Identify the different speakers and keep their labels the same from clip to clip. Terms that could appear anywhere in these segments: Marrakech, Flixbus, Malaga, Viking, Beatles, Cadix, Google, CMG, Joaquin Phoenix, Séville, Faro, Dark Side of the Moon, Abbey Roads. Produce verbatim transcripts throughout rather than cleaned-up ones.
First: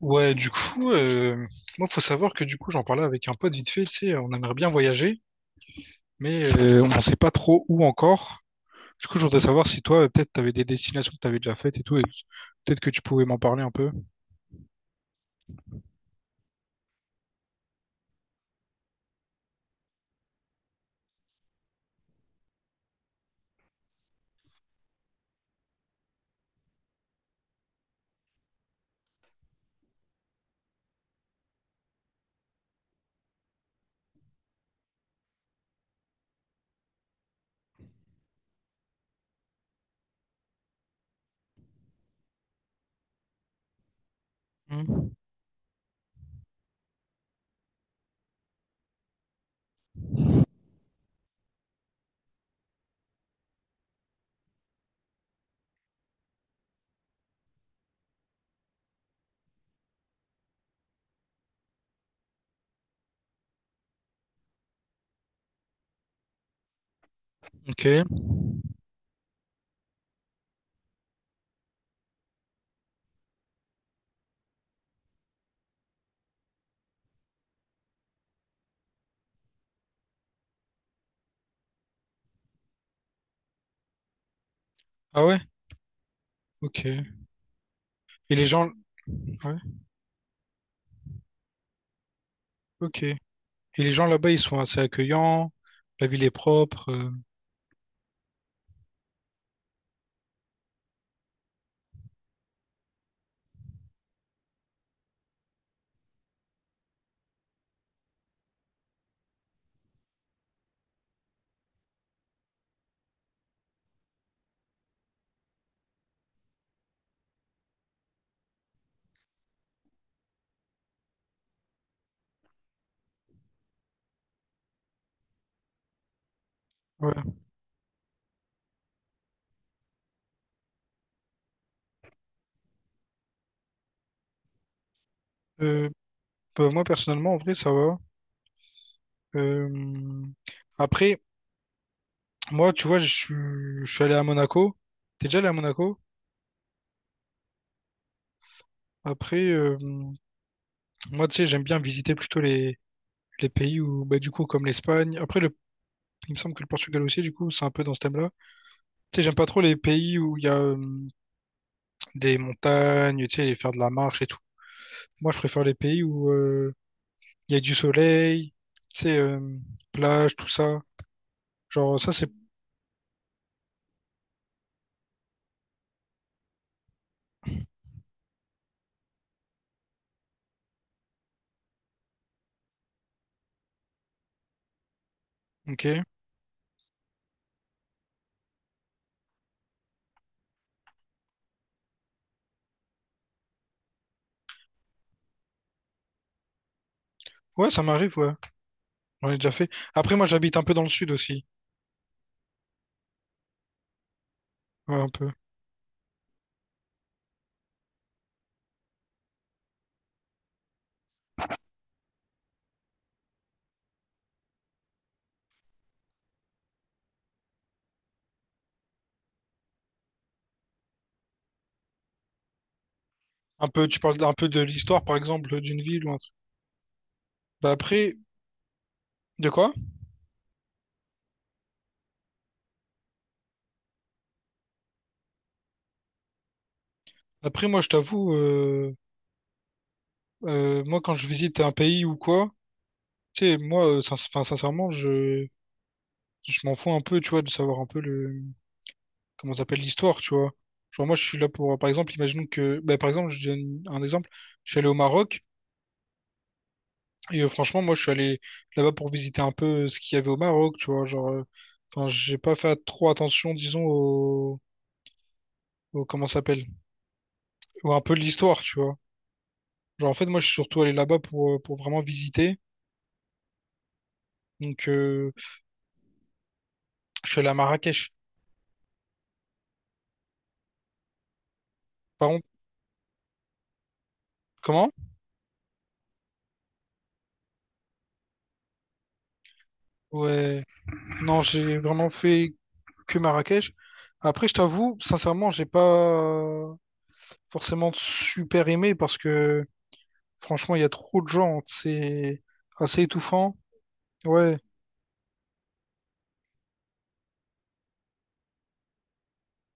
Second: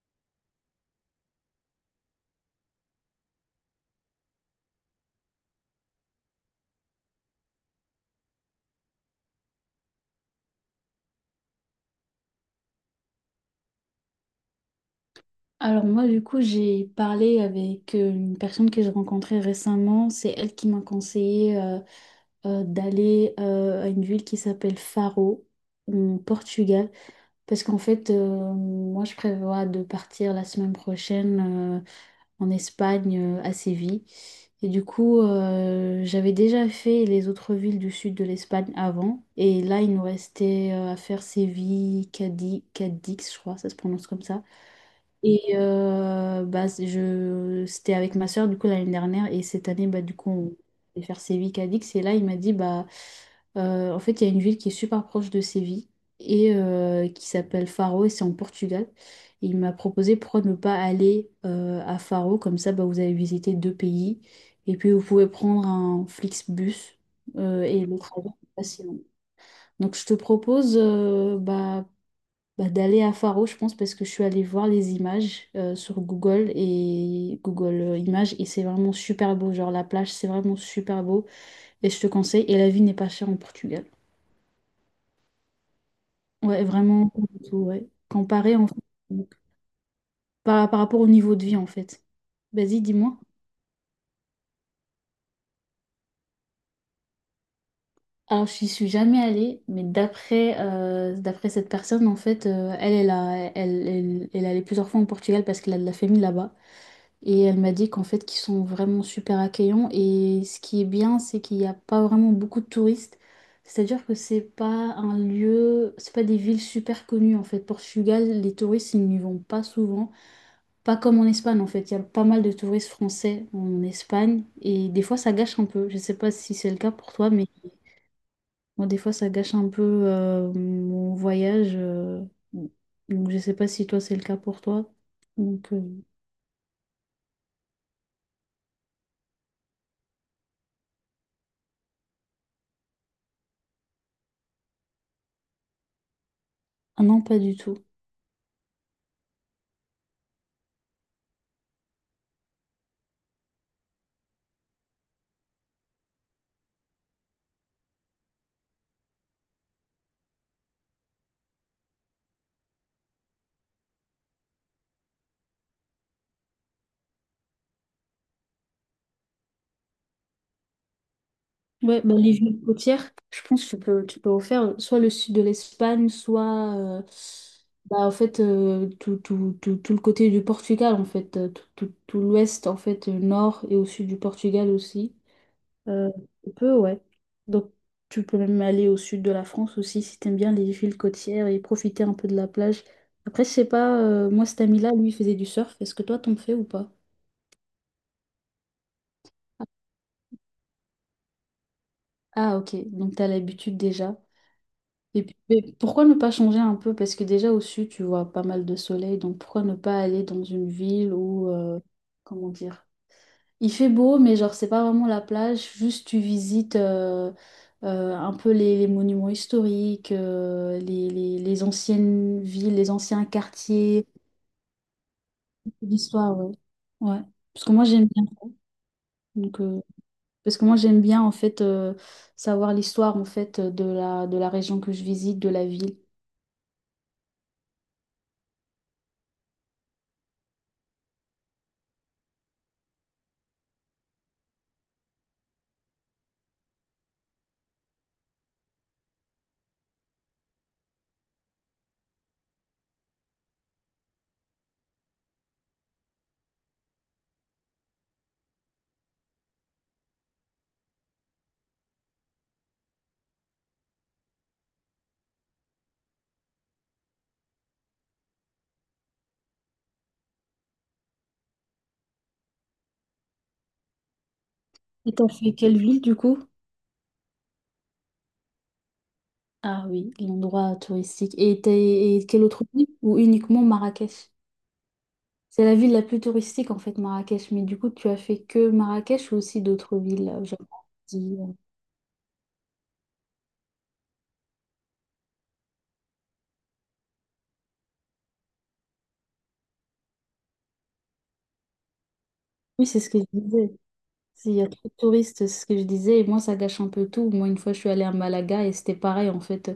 Speaker 1: Ouais, du coup, euh, Moi, faut savoir que du coup, j'en parlais avec un pote vite fait, tu sais, on aimerait bien voyager, mais euh, on ne sait pas trop où encore. Du coup, je voudrais savoir si toi, euh, peut-être, tu avais des destinations que tu avais déjà faites et tout, et peut-être que tu pouvais m'en parler un peu.
Speaker 2: Alors moi, du coup, j'ai parlé avec euh, une personne que j'ai rencontrée récemment. C'est elle qui m'a conseillé euh, euh, d'aller euh, à une ville qui s'appelle Faro, en Portugal. Parce qu'en fait, euh, moi, je prévois de partir la semaine prochaine euh, en Espagne, euh, à Séville. Et du coup, euh, j'avais déjà fait les autres villes du sud de l'Espagne avant. Et là, il nous restait euh, à faire Séville, Cadix. Cadix, je crois, ça se prononce comme ça.
Speaker 1: Hmm.
Speaker 2: Et euh, bah, c'est- je, c'était avec ma soeur, du coup, l'année dernière. Et cette année, bah, du coup, on allait faire Séville, Cadix, et là il m'a dit bah, euh, en fait il y a une ville qui est super proche de Séville et euh, qui s'appelle Faro, et c'est en Portugal. Et il m'a proposé pourquoi ne pas aller euh, à Faro, comme ça bah, vous avez visité deux pays et puis vous pouvez prendre un Flixbus, euh, et le
Speaker 1: Ok.
Speaker 2: trajet n'est pas si long. Donc je te propose, euh, bah, bah, d'aller à Faro, je pense, parce que je suis allée voir les images euh, sur Google, et Google euh, Images, et c'est vraiment super beau. Genre, la plage, c'est vraiment super beau et je te conseille. Et la vie n'est pas chère en Portugal.
Speaker 1: Ah ouais?
Speaker 2: Ouais,
Speaker 1: Ok. Et
Speaker 2: vraiment, pas du tout, ouais.
Speaker 1: les
Speaker 2: Comparé en
Speaker 1: gens,
Speaker 2: fait, donc,
Speaker 1: ouais,
Speaker 2: par, par rapport au niveau de vie en fait. Vas-y,
Speaker 1: ok. Et
Speaker 2: dis-moi.
Speaker 1: les gens là-bas, ils sont assez accueillants, la ville est propre. euh,
Speaker 2: Alors, je n'y suis jamais allée, mais d'après euh, d'après cette personne, en fait, euh, elle, elle, a- elle, elle, elle est allée plusieurs fois en Portugal parce qu'elle a de la famille là-bas. Et elle m'a dit qu'en fait, qu'ils sont vraiment super accueillants. Et ce qui est bien, c'est qu'il n'y a pas vraiment beaucoup de touristes. C'est-à-dire que c'est pas un lieu, c'est pas des villes super connues en fait. Portugal, les touristes, ils n'y vont pas souvent. Pas comme en Espagne en fait. Il y a pas mal de touristes français en Espagne. Et des fois, ça gâche un peu. Je sais pas si c'est le cas pour toi,
Speaker 1: Ouais.
Speaker 2: mais moi, des fois, ça gâche un peu euh, mon voyage. euh. Donc, je sais pas si toi, c'est le cas pour toi. Donc, euh,
Speaker 1: Euh, Bah, moi, personnellement, en vrai, ça va. Euh, Après, moi, tu vois, je suis je suis allé à Monaco. T'es déjà allé à Monaco?
Speaker 2: ah non, pas du tout.
Speaker 1: Après, euh, moi, tu sais, j'aime bien visiter plutôt les, les pays où, bah, du coup, comme l'Espagne. Après, le, il me semble que le Portugal aussi, du coup, c'est un peu dans ce thème-là. Tu sais, j'aime pas trop les pays où il y a euh, des montagnes, tu sais, les faire de la marche et tout. Moi, je préfère les pays où euh, il y a du soleil, tu sais, euh, plage, tout ça. Genre,
Speaker 2: Ouais,
Speaker 1: ça,
Speaker 2: bah,
Speaker 1: c'est...
Speaker 2: les villes côtières, je pense que tu peux, tu peux refaire soit le sud de l'Espagne, soit euh, bah, en fait, euh, tout, tout, tout, tout le côté du Portugal, en fait, euh, tout, tout, tout l'ouest, en fait, euh, nord et au sud du Portugal aussi.
Speaker 1: Ok.
Speaker 2: Euh, Tu peux, ouais. Donc, tu peux même aller au sud de la France aussi si t'aimes bien les villes côtières et profiter un peu de la plage. Après, je sais pas, euh, moi, cet ami-là, lui, il faisait du surf. Est-ce que toi, t'en fais ou pas?
Speaker 1: Ouais, ça m'arrive, ouais. J'en ai déjà fait. Après, moi, j'habite un peu dans le sud aussi.
Speaker 2: Ah, ok, donc t'as l'habitude déjà.
Speaker 1: Ouais, un
Speaker 2: Et
Speaker 1: peu.
Speaker 2: puis, mais pourquoi ne pas changer un peu? Parce que déjà au sud, tu vois pas mal de soleil, donc pourquoi ne pas aller dans une ville où, euh, comment dire, il fait beau, mais genre c'est pas vraiment la plage, juste tu visites euh, euh, un peu les, les monuments historiques, euh, les, les- les anciennes villes, les anciens
Speaker 1: Un peu, tu
Speaker 2: quartiers,
Speaker 1: parles d'un peu de l'histoire, par exemple, d'une ville ou un truc.
Speaker 2: l'histoire, ouais. Ouais. Parce
Speaker 1: Bah,
Speaker 2: que moi j'aime
Speaker 1: après,
Speaker 2: bien.
Speaker 1: de
Speaker 2: Donc,
Speaker 1: quoi?
Speaker 2: euh, parce que moi j'aime bien en fait euh, savoir l'histoire en fait de la, de la région que je visite, de la ville.
Speaker 1: Après, moi, je t'avoue... Euh, moi, quand je visite un pays ou quoi, tu sais, moi, euh, sin- 'fin, sincèrement, je, je m'en fous un peu, tu vois, de savoir un peu le, comment ça s'appelle l'histoire, tu vois. Genre, moi, je suis là pour, par exemple, imaginons que, bah, par exemple, je donne un exemple, je suis allé au Maroc, et euh, franchement, moi, je suis allé là-bas pour visiter un peu ce qu'il y avait au Maroc, tu vois, genre, euh, enfin, j'ai pas fait trop attention, disons, au, au- comment ça s'appelle, ou un peu de l'histoire, tu vois. Genre, en fait, moi, je suis surtout allé là-bas pour, euh, pour vraiment visiter, donc,
Speaker 2: Et t'as
Speaker 1: euh,
Speaker 2: fait quelle ville du coup?
Speaker 1: je suis allé à Marrakech.
Speaker 2: Ah oui, l'endroit touristique. Et, t'as- et
Speaker 1: Par contre,
Speaker 2: quelle autre ville? Ou uniquement Marrakech?
Speaker 1: comment?
Speaker 2: C'est la ville la plus touristique en fait, Marrakech. Mais du coup, tu as fait que Marrakech ou aussi d'autres villes? Euh, j'ai
Speaker 1: Ouais.
Speaker 2: pas dit,
Speaker 1: Non,
Speaker 2: euh.
Speaker 1: j'ai vraiment fait que Marrakech. Après, je t'avoue, sincèrement, j'ai pas forcément super aimé parce que franchement, il y a trop de gens. C'est
Speaker 2: Oui, c'est
Speaker 1: assez
Speaker 2: ce que je
Speaker 1: étouffant.
Speaker 2: disais. S'il
Speaker 1: Ouais,
Speaker 2: y a trop de touristes, c'est ce que je disais, et moi ça gâche un peu tout. Moi, une fois, je suis allée à Malaga et c'était pareil en fait.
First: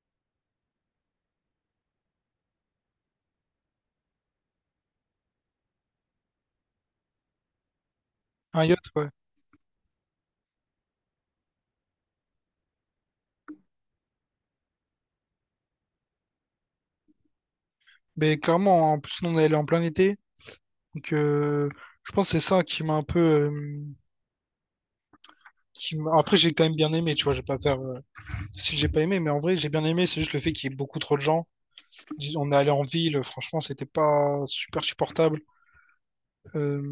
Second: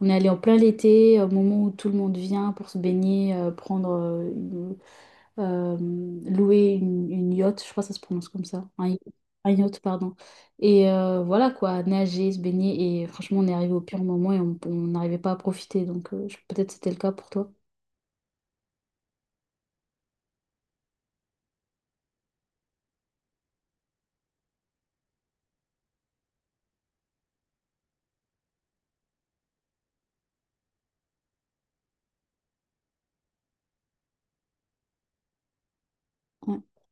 Speaker 2: On est allé en plein l'été, au moment où tout le monde vient pour se baigner, euh, prendre, euh, une- euh, louer une, une yacht, je crois que ça se prononce comme
Speaker 1: un
Speaker 2: ça, un,
Speaker 1: yacht,
Speaker 2: yacht,
Speaker 1: ouais.
Speaker 2: un yacht, pardon. Et euh, voilà quoi, nager, se baigner, et franchement, on est arrivé au pire moment et on on n'arrivait pas à profiter, donc euh, je- peut-être c'était le cas pour toi.
Speaker 1: Mais clairement, en plus, nous, on est allé en plein été. Donc, euh, je pense que c'est ça qui m'a un peu. euh, qui m'a- Après, j'ai quand même bien aimé, tu vois. Je vais pas faire. euh, Si j'ai pas aimé, mais en vrai, j'ai bien aimé. C'est juste le fait qu'il y ait beaucoup trop de gens. Dis- On est allé en ville. Franchement, c'était pas super supportable.
Speaker 2: Ouais.
Speaker 1: Euh,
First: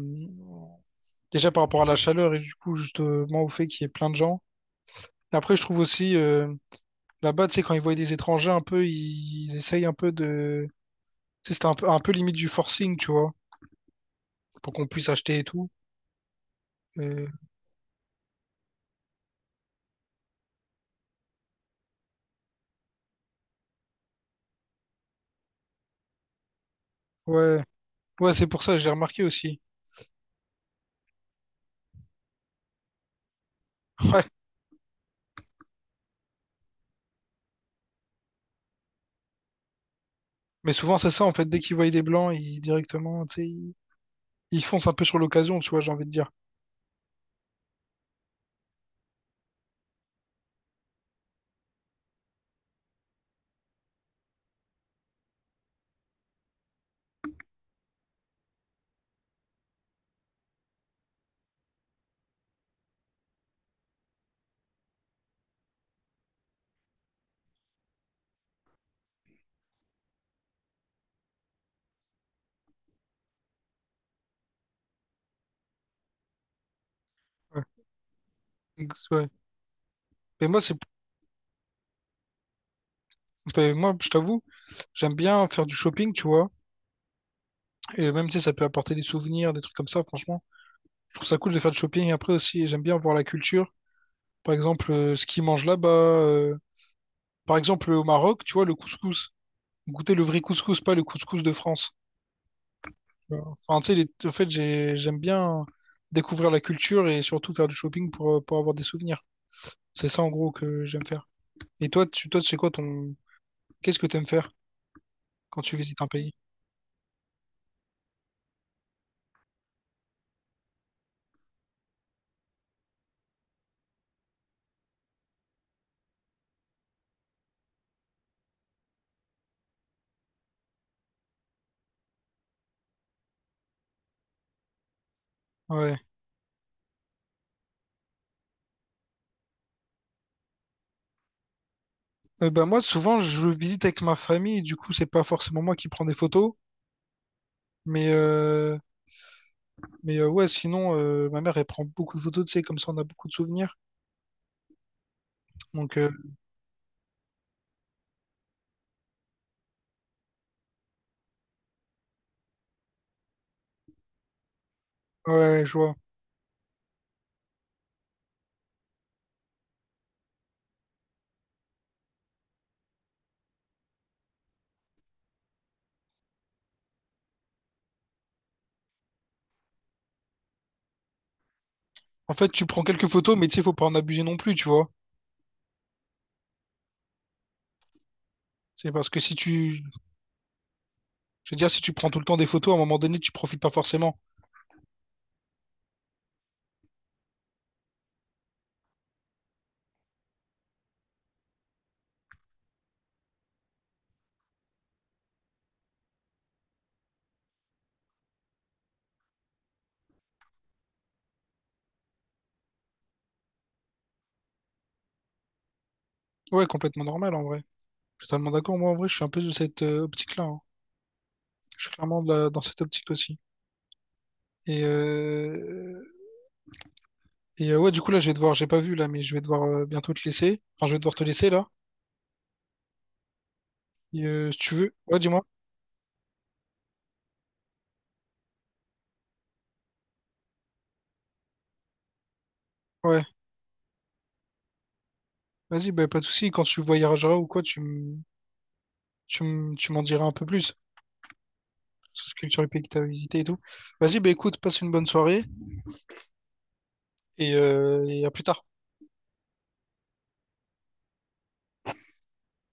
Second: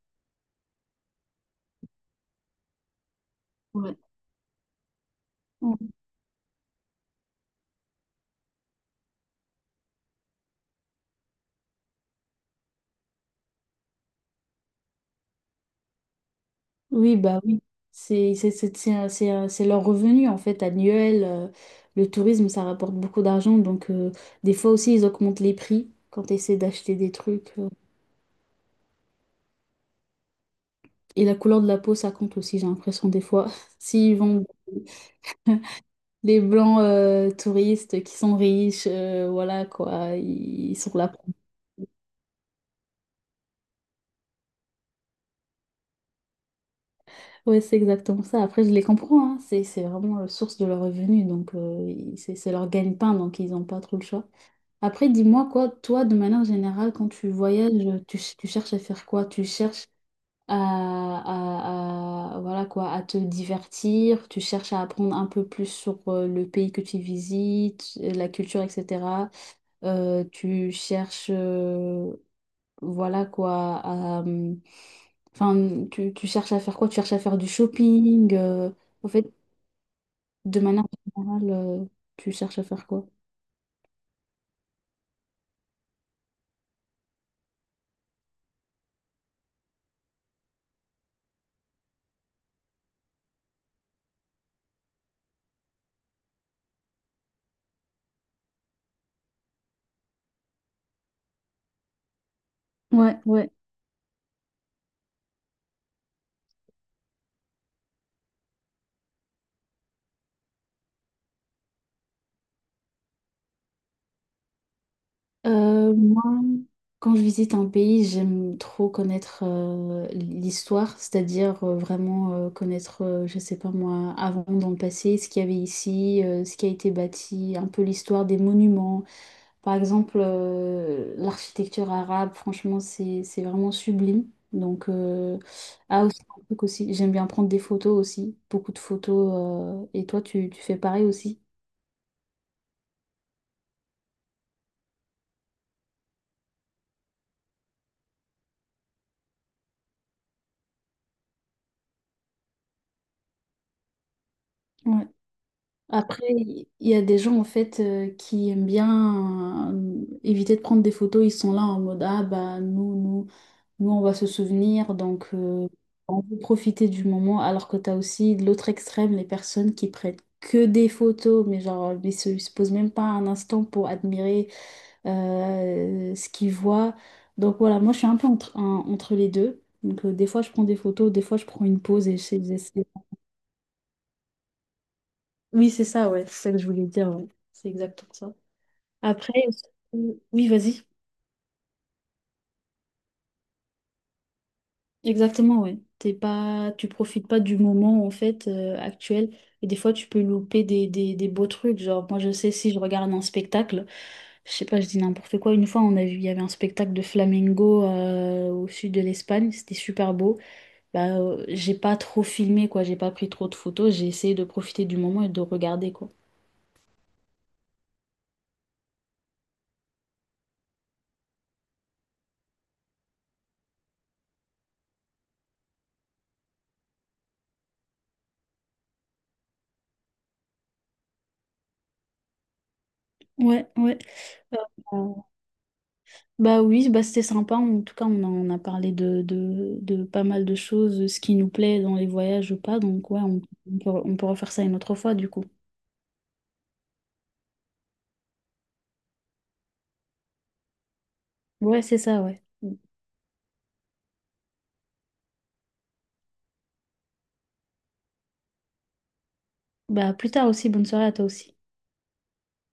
Speaker 1: Déjà par rapport à la chaleur et du coup, justement, au fait qu'il y ait
Speaker 2: Ouais.
Speaker 1: plein de gens. Après, je trouve aussi, euh, là-bas, tu sais, quand ils voient des étrangers, un peu, ils, ils essayent un peu de. Tu sais, c'était un peu, un peu limite du forcing, tu vois, pour qu'on puisse acheter et tout.
Speaker 2: Oui,
Speaker 1: Euh,
Speaker 2: bah oui. C'est c'est- c'est- c'est un- c'est un- c'est leur revenu en fait annuel. Euh, le tourisme, ça rapporte beaucoup d'argent. Donc euh, des fois aussi, ils augmentent les prix quand tu essaies d'acheter des trucs.
Speaker 1: ouais,
Speaker 2: euh.
Speaker 1: ouais, c'est pour ça, j'ai remarqué aussi.
Speaker 2: Et la couleur de la peau, ça compte aussi, j'ai l'impression des fois. S'ils
Speaker 1: Ouais,
Speaker 2: vendent des blancs euh, touristes qui sont riches, euh, voilà quoi, ils,
Speaker 1: mais
Speaker 2: ils
Speaker 1: souvent,
Speaker 2: sont là.
Speaker 1: c'est ça,
Speaker 2: pour-
Speaker 1: en fait, dès qu'ils voient des blancs, ils directement, tu sais, ils, ils foncent un peu sur l'occasion, tu vois, j'ai envie de dire.
Speaker 2: Ouais, c'est exactement ça. Après, je les comprends, hein. C'est c'est vraiment la source de leur revenu. Donc euh, ils- c'est c'est leur gagne-pain, donc ils n'ont pas trop le choix. Après, dis-moi quoi, toi, de manière générale, quand tu voyages, tu, tu cherches à faire quoi? Tu cherches à, à- à- voilà quoi, à te divertir, tu cherches à apprendre un peu plus sur euh, le pays que tu visites, euh, la culture, et cetera. Euh, tu cherches, euh, voilà quoi, à, euh, enfin, tu, tu cherches à faire quoi? Tu cherches à faire du
Speaker 1: Ouais.
Speaker 2: shopping. euh,
Speaker 1: Ex-
Speaker 2: En
Speaker 1: ouais.
Speaker 2: fait,
Speaker 1: Mais
Speaker 2: de
Speaker 1: moi, c'est,
Speaker 2: manière générale, euh, tu cherches à faire quoi?
Speaker 1: mais moi, je t'avoue, j'aime bien faire du shopping, tu vois, et même, tu sais, ça peut apporter des souvenirs, des trucs comme ça, franchement. Je trouve ça cool de faire du shopping après aussi. J'aime bien voir la culture. Par exemple, euh, ce qu'ils mangent là-bas. euh, Par exemple, au Maroc, tu vois, le couscous. Goûter le vrai couscous, pas le couscous de France.
Speaker 2: Ouais, ouais.
Speaker 1: Enfin, tu sais, les- en fait, j'ai- j'aime bien découvrir la culture et surtout faire du shopping pour, euh, pour avoir des souvenirs. C'est ça, en gros, que j'aime faire. Et toi, tu, toi, c'est quoi ton... Qu'est-ce que t'aimes faire quand tu
Speaker 2: Euh,
Speaker 1: visites un
Speaker 2: moi,
Speaker 1: pays?
Speaker 2: quand je visite un pays, j'aime trop connaître euh, l'histoire, c'est-à-dire euh, vraiment euh, connaître, euh, je sais pas moi, avant dans le passé, ce qu'il y avait ici, euh, ce qui a été bâti, un peu l'histoire des monuments. Par exemple, euh, l'architecture arabe, franchement, c'est c'est vraiment sublime. Donc, euh,
Speaker 1: Ouais.
Speaker 2: ah aussi, un truc aussi, j'aime bien prendre des photos aussi, beaucoup de photos. Euh, et toi, tu, tu fais pareil aussi?
Speaker 1: Euh, bah, moi, souvent, je visite avec ma famille, du coup, c'est pas forcément moi qui prends des photos. Mais, euh, mais euh, ouais, sinon, euh, ma mère, elle prend beaucoup de photos, tu sais, comme ça, on a beaucoup de souvenirs. Donc, euh,
Speaker 2: Après, il y a des gens en fait euh, qui aiment bien euh, éviter de prendre des photos. Ils sont là en mode ah bah, nous nous nous on va se souvenir, donc
Speaker 1: ouais,
Speaker 2: euh,
Speaker 1: je vois.
Speaker 2: on veut profiter du moment. Alors que t'as aussi de l'autre extrême les personnes qui prennent que des photos, mais genre ils se, ils se posent même pas un instant pour admirer euh, ce qu'ils voient. Donc voilà, moi je suis un peu entre, un- entre les deux. Donc euh, des fois je prends des photos, des fois je prends une pause et
Speaker 1: En
Speaker 2: j'essaie.
Speaker 1: fait, tu prends
Speaker 2: j'essaie-
Speaker 1: quelques photos, mais tu sais, faut pas en abuser non plus, tu vois.
Speaker 2: Oui, c'est ça, ouais, c'est ça que je voulais dire. Ouais. C'est exactement ça.
Speaker 1: C'est parce que
Speaker 2: Après,
Speaker 1: si
Speaker 2: aussi-
Speaker 1: tu,
Speaker 2: oui, vas-y.
Speaker 1: Je veux dire, si tu prends tout le temps des photos, à un moment donné, tu profites pas forcément.
Speaker 2: Exactement, ouais. T'es pas, Tu profites pas du moment en fait euh, actuel, et des fois tu peux louper des, des, des beaux trucs. Genre moi je sais si je regarde un spectacle, je sais pas, je dis n'importe quoi. Une fois on a vu, il y avait un spectacle de flamenco euh, au sud de l'Espagne, c'était super beau. Bah euh, j'ai pas trop filmé quoi, j'ai pas pris trop de photos, j'ai essayé de profiter du moment et de regarder quoi.
Speaker 1: Ouais, complètement normal en vrai. Je suis totalement d'accord. Moi, en vrai, je suis un peu de cette euh, optique-là, hein. Je suis clairement de la- dans cette optique aussi. Et, euh, et euh, ouais, du coup, là, je vais devoir, j'ai pas vu là, mais je vais devoir euh, bientôt te laisser. Enfin, je vais devoir te laisser là.
Speaker 2: Ouais, ouais.
Speaker 1: Et, euh, si tu veux. Ouais, dis-moi.
Speaker 2: Bah oui, bah c'était sympa. En tout cas, on a, on a parlé de, de, de pas mal de choses, ce qui nous plaît dans les voyages ou pas. Donc ouais,
Speaker 1: Ouais.
Speaker 2: on, on peut, on peut refaire ça une autre fois du coup.
Speaker 1: Vas-y, bah, pas de souci. Quand tu voyageras ou quoi, tu me Tu, m- tu m'en diras un peu plus
Speaker 2: Ouais, c'est ça,
Speaker 1: sur ce
Speaker 2: ouais.
Speaker 1: que- sur les pays que tu as visités et tout. Vas-y, bah écoute, passe une bonne soirée et, euh, et à plus tard.
Speaker 2: Bah à plus tard aussi, bonne soirée à toi aussi.